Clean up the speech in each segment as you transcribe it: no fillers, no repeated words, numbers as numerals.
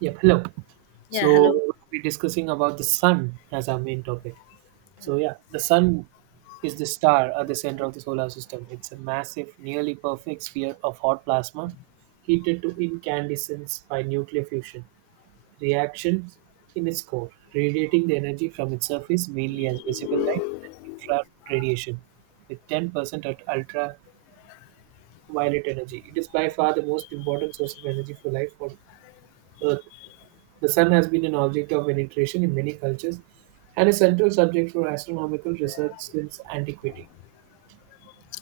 Yep, hello. Yeah, So hello. we're be discussing about the sun as our main topic. So yeah, the sun is the star at the center of the solar system. It's a massive, nearly perfect sphere of hot plasma heated to incandescence by nuclear fusion reactions in its core, radiating the energy from its surface mainly as visible light and infrared radiation with 10% at ultraviolet energy. It is by far the most important source of energy for life on Earth. The sun has been an object of veneration in many cultures and a central subject for astronomical research since antiquity.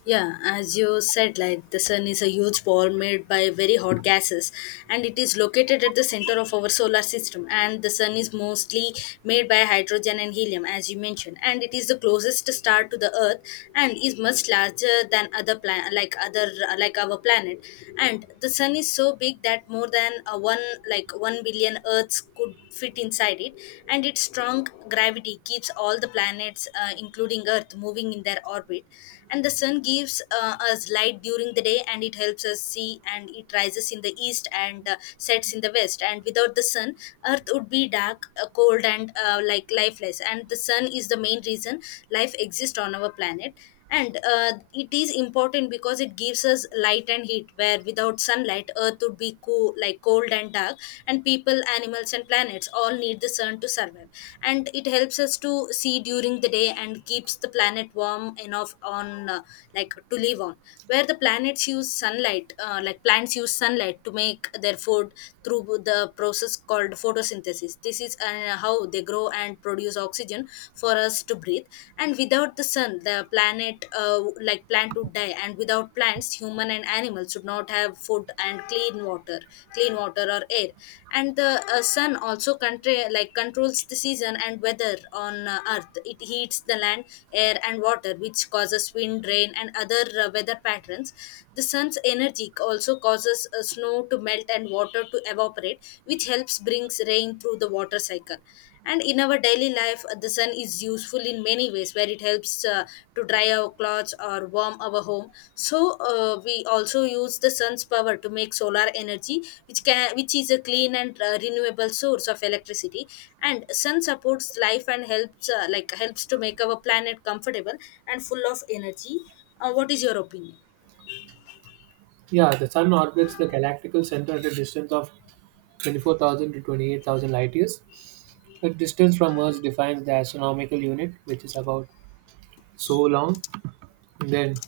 Yeah, as you said, like the sun is a huge ball made by very hot gases, and it is located at the center of our solar system. And the sun is mostly made by hydrogen and helium, as you mentioned, and it is the closest star to the Earth, and is much larger than other like our planet. And the sun is so big that more than a one like 1 billion Earths could fit inside it, and its strong gravity keeps all the planets, including Earth, moving in their orbit. And the sun gives us light during the day, and it helps us see, and it rises in the east and sets in the west. And without the sun, earth would be dark, cold and like lifeless. And the sun is the main reason life exists on our planet. And it is important because it gives us light and heat, where without sunlight earth would be cold and dark. And people, animals and planets all need the sun to survive. And it helps us to see during the day and keeps the planet warm enough on like to live on, where the planets use sunlight like plants use sunlight to make their food through the process called photosynthesis. This is how they grow and produce oxygen for us to breathe. And without the sun, the planet like plants and to die, and without plants, human and animals should not have food and clean water or air. And the sun also controls the season and weather on earth. It heats the land, air and water, which causes wind, rain and other weather patterns. The sun's energy also causes snow to melt and water to evaporate, which helps brings rain through the water cycle. And in our daily life, the sun is useful in many ways, where it helps to dry our clothes or warm our home. So we also use the sun's power to make solar energy, which can which is a clean and renewable source of electricity. And sun supports life and helps helps to make our planet comfortable and full of energy. What is your opinion? Yeah, the sun orbits the galactical center at a distance of 24,000 to 28,000 light years. The distance from Earth defines the astronomical unit, which is about so long. Then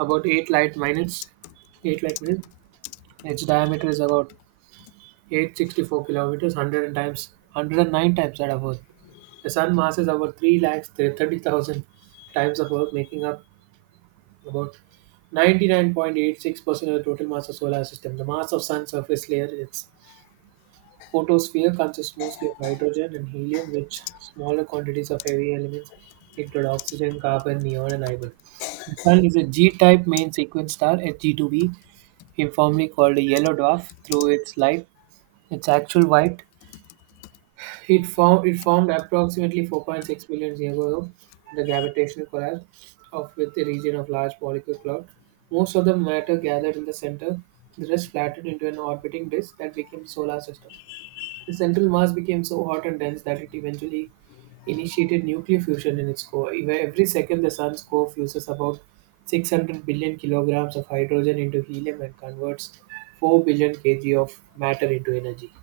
about 8 light minutes. Its diameter is about 864 kilometers, 100 times 109 times that of Earth. The sun mass is about 3 lakhs 30,000 times of Earth, making up about 99.86% of the total mass of solar system. The mass of Sun surface layer, its photosphere, consists mostly of hydrogen and helium, which smaller quantities of heavy elements include oxygen, carbon, neon, and iron. The sun is a G-type main sequence star, H G 2 b informally called a yellow dwarf, through its light, its actual white, it formed approximately 4.6 million years ago, the gravitational collapse of with the region of large molecular cloud. Most of the matter gathered in the center, the rest flattened into an orbiting disk that became the solar system. The central mass became so hot and dense that it eventually initiated nuclear fusion in its core. Every second, the sun's core fuses about 600 billion kilograms of hydrogen into helium and converts 4 billion kg of matter into energy.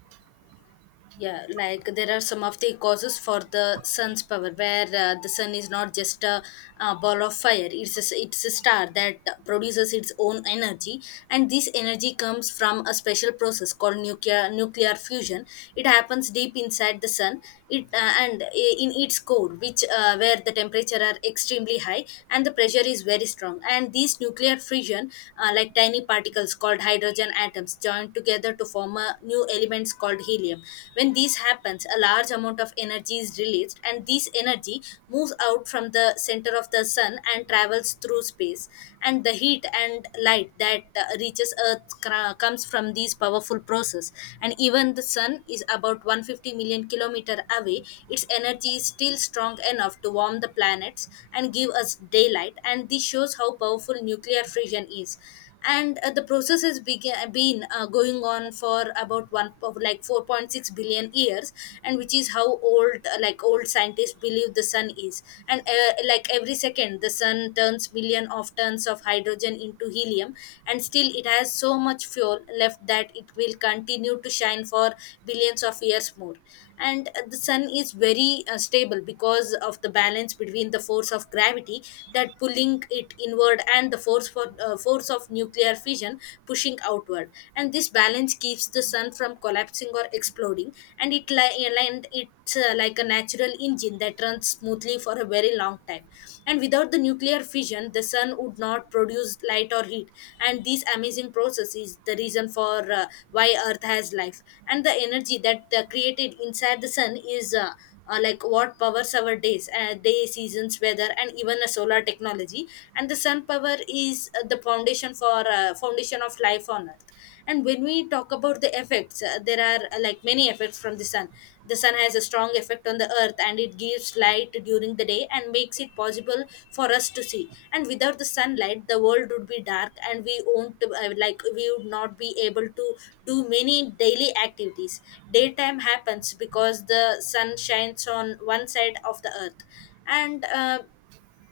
Yeah, like there are some of the causes for the sun's power, where the sun is not just a ball of fire. It's a star that produces its own energy, and this energy comes from a special process called nuclear fusion. It happens deep inside the sun. In its core, which where the temperature are extremely high and the pressure is very strong. And these nuclear fusion, tiny particles called hydrogen atoms join together to form a new elements called helium. When this happens, a large amount of energy is released, and this energy moves out from the center of the sun and travels through space. And the heat and light that reaches Earth comes from this powerful process. And even the sun is about 150 million kilometer away, its energy is still strong enough to warm the planets and give us daylight. And this shows how powerful nuclear fission is. And the process has been going on for about one of like 4.6 billion years, and which is how old scientists believe the sun is. And every second the sun turns million of tons of hydrogen into helium, and still it has so much fuel left that it will continue to shine for billions of years more. And the sun is very stable because of the balance between the force of gravity that pulling it inward and the force of nuclear fission pushing outward. And this balance keeps the sun from collapsing or exploding, and it li- and it's like a natural engine that runs smoothly for a very long time. And without the nuclear fission, the sun would not produce light or heat, and these amazing process is the reason for uh, why earth has life. And the energy that created inside the sun is what powers our day, seasons, weather and even a solar technology. And the sun power is the foundation of life on earth. And when we talk about the effects, there are many effects from the sun. The sun has a strong effect on the earth, and it gives light during the day and makes it possible for us to see. And without the sunlight, the world would be dark, and we won't like we would not be able to do many daily activities. Daytime happens because the sun shines on one side of the earth. And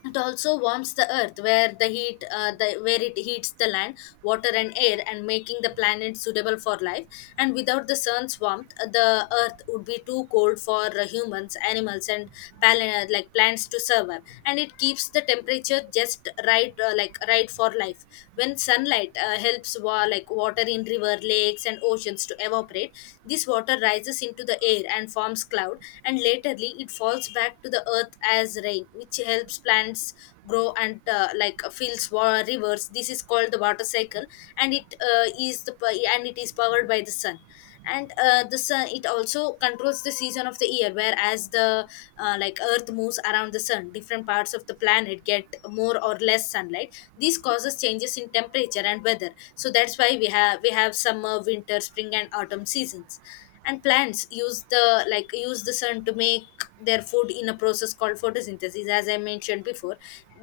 it also warms the earth, where where it heats the land, water and air, and making the planet suitable for life. And without the sun's warmth, the earth would be too cold for humans, animals and pal- plants to survive. And it keeps the temperature just right, right for life. When sunlight helps water in river, lakes and oceans to evaporate, this water rises into the air and forms cloud, and laterly it falls back to the earth as rain, which helps plants grow and rivers. This is called the water cycle, and it is powered by the sun. And the sun it also controls the season of the year, whereas the, earth moves around the sun, different parts of the planet get more or less sunlight. This causes changes in temperature and weather, so that's why we have summer, winter, spring and autumn seasons. And plants use the like use the sun to make their food in a process called photosynthesis, as I mentioned before.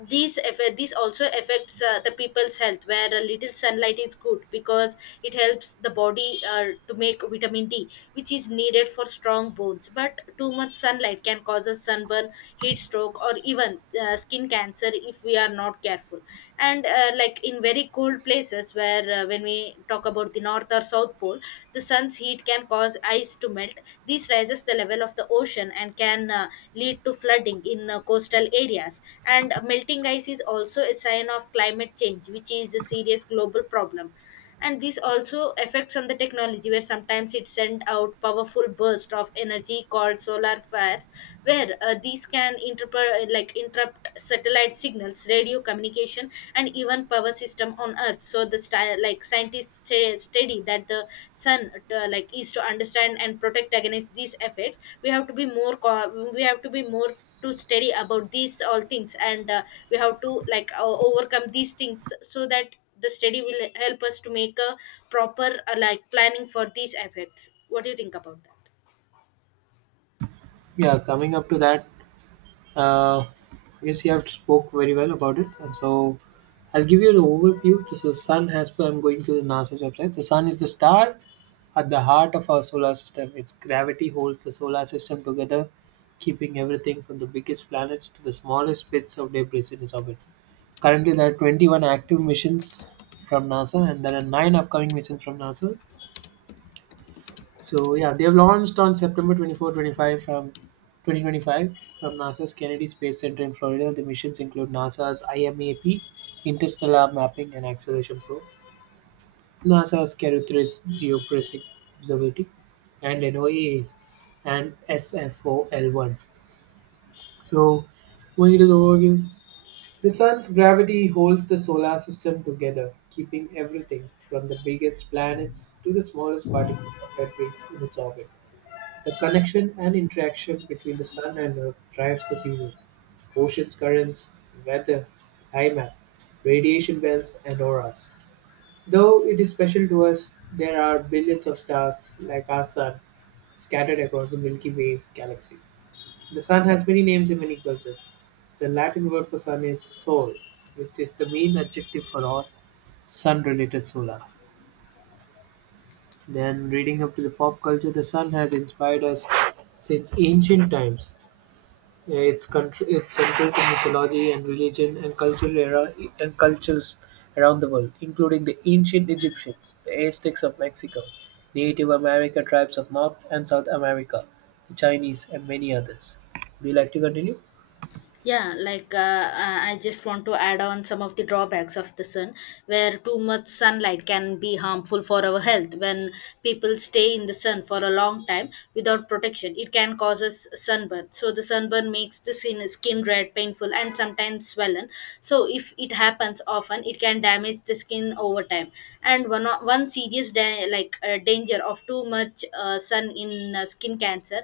These also affects the people's health, where a little sunlight is good because it helps the body to make vitamin D, which is needed for strong bones. But too much sunlight can cause a sunburn, heat stroke or even skin cancer if we are not careful. And in very cold places, where when we talk about the north or south pole, the sun's heat can cause ice to melt. This raises the level of the ocean and can lead to flooding in coastal areas. And melting ice is also a sign of climate change, which is a serious global problem. And this also affects on the technology, where sometimes it send out powerful burst of energy called solar flares, where these can interrupt satellite signals, radio communication and even power system on earth. So the style like scientists say, study that the sun is to understand and protect against these effects. We have to be we have to be more to study about these all things. And we have to overcome these things, so that the study will help us to make a proper planning for these effects. What do you think about that? Yeah, coming up to that, Uh, yes, you have spoke very well about it. And so I'll give you an overview. This is sun has, per I'm going to the NASA's website. The sun is the star at the heart of our solar system. Its gravity holds the solar system together, keeping everything from the biggest planets to the smallest bits of debris in its orbit. Currently, there are 21 active missions from NASA, and there are nine upcoming missions from NASA, so yeah, they've launched on September 24, 25 from 2025 from NASA's Kennedy Space Center in Florida. The missions include NASA's IMAP, Interstellar Mapping and Acceleration Probe, NASA's Carutheris Geophysics Observatory, and NOAA's and SFOL1. So going to the overview, the sun's gravity holds the solar system together, keeping everything from the biggest planets to the smallest particles of debris in its orbit. The connection and interaction between the sun and earth drives the seasons, oceans currents, weather, climate, radiation belts, and auras. Though it is special to us, there are billions of stars like our sun scattered across the Milky Way galaxy. The sun has many names in many cultures. The Latin word for sun is sol, which is the main adjective for all sun related solar. Then, reading up to the pop culture, the sun has inspired us since ancient times. Yeah, it's country, it's central to mythology and religion and cultural era and cultures around the world, including the ancient Egyptians, the Aztecs of Mexico, the Native America tribes of North and South America, the Chinese, and many others. Do you like to continue? Yeah, I just want to add on some of the drawbacks of the sun, where too much sunlight can be harmful for our health. When people stay in the sun for a long time without protection, it can cause us sunburn. So the sunburn makes the skin red, painful, and sometimes swollen. So if it happens often, it can damage the skin over time. And one serious danger of too much sun in skin cancer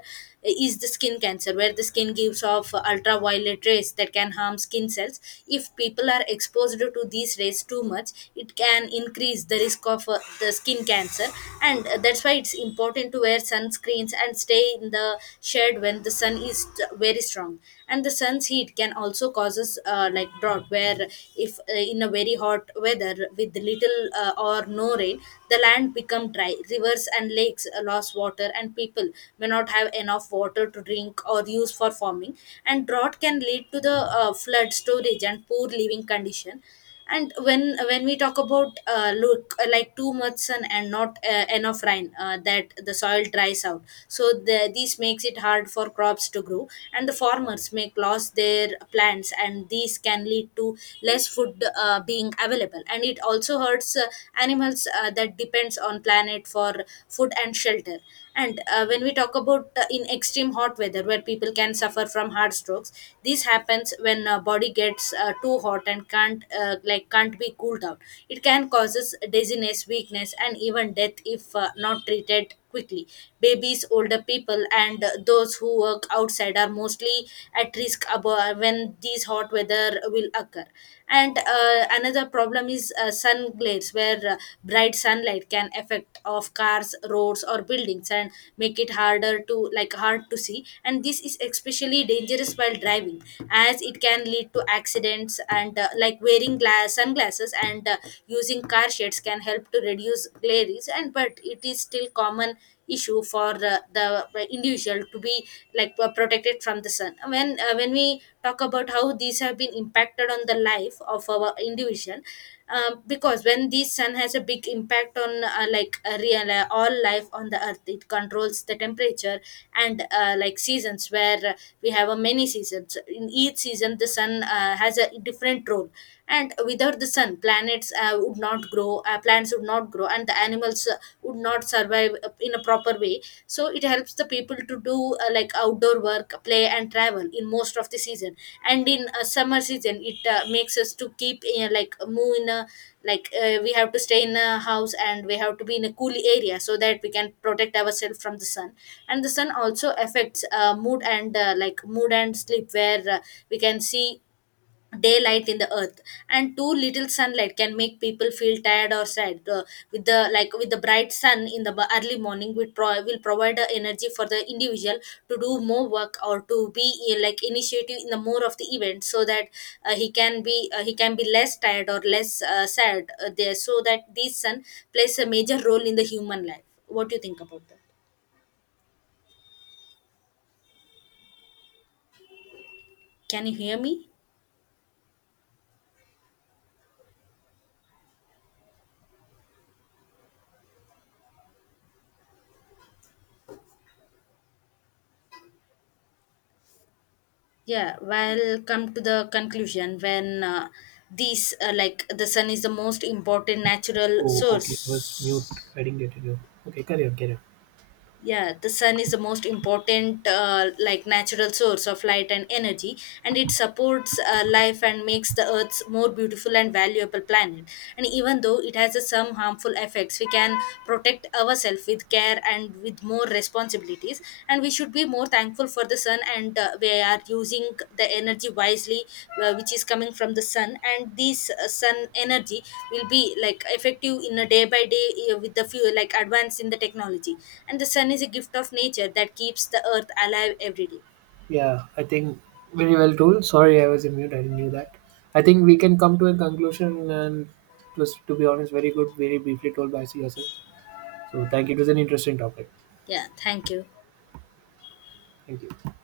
is the skin cancer, where the skin gives off ultraviolet rays that can harm skin cells. If people are exposed to these rays too much, it can increase the risk of the skin cancer. And That's why it's important to wear sunscreens and stay in the shade when the sun is very strong, and the sun's heat can also causes like drought. Where if in a very hot weather with little or no rain, the land become dry, rivers and lakes lost water and people may not have enough water to drink or use for farming, and drought can lead to the flood storage and poor living condition. And when we talk about look like too much sun and not enough rain, that the soil dries out. So this makes it hard for crops to grow, and the farmers make lose their plants, and these can lead to less food being available. And it also hurts animals that depends on planet for food and shelter. And when we talk about in extreme hot weather, where people can suffer from heart strokes, this happens when body gets too hot and can't can't be cooled down. It can causes dizziness, weakness, and even death if not treated quickly. Babies, older people, and those who work outside are mostly at risk when these hot weather will occur. And another problem is sun glares, where bright sunlight can affect of cars, roads or buildings and make it harder to hard to see, and this is especially dangerous while driving, as it can lead to accidents. And like wearing glass sunglasses and using car shades can help to reduce glares, and but it is still common issue for the individual to be protected from the sun. When when we talk about how these have been impacted on the life of our individual, because when the sun has a big impact on like a real all life on the earth, it controls the temperature and like seasons. Where we have a many seasons, in each season the sun has a different role. And without the sun, planets would not grow plants would not grow and the animals would not survive in a proper way. So it helps the people to do like outdoor work, play and travel in most of the season. And in summer season it makes us to keep like move in a like we have to stay in a house and we have to be in a cool area so that we can protect ourselves from the sun. And the sun also affects mood and sleep, where we can see daylight in the earth, and too little sunlight can make people feel tired or sad. With the like with the bright sun in the early morning, will provide the energy for the individual to do more work or to be like initiative in the more of the event, so that he can be less tired or less sad there. So that this sun plays a major role in the human life. What do you think about that? Can you hear me? Yeah, well, come to the conclusion when these like the sun is the most important natural Oh, okay. I was mute. source. I didn't get to know. Okay, carry on, carry on. Yeah, the sun is the most important natural source of light and energy, and it supports life and makes the earth's more beautiful and valuable planet. And even though it has a some harmful effects, we can protect ourselves with care and with more responsibilities. And we should be more thankful for the sun, and we are using the energy wisely, which is coming from the sun. And this sun energy will be like effective in a day by day, with the few like advance in the technology. And the sun is a gift of nature that keeps the earth alive every day. Yeah, I think very well told. Sorry, I was in mute. I didn't knew that. I think we can come to a conclusion and it was, to be honest, very good, very briefly told by yourself. So thank you. It was an interesting topic. Yeah, thank you. Thank you.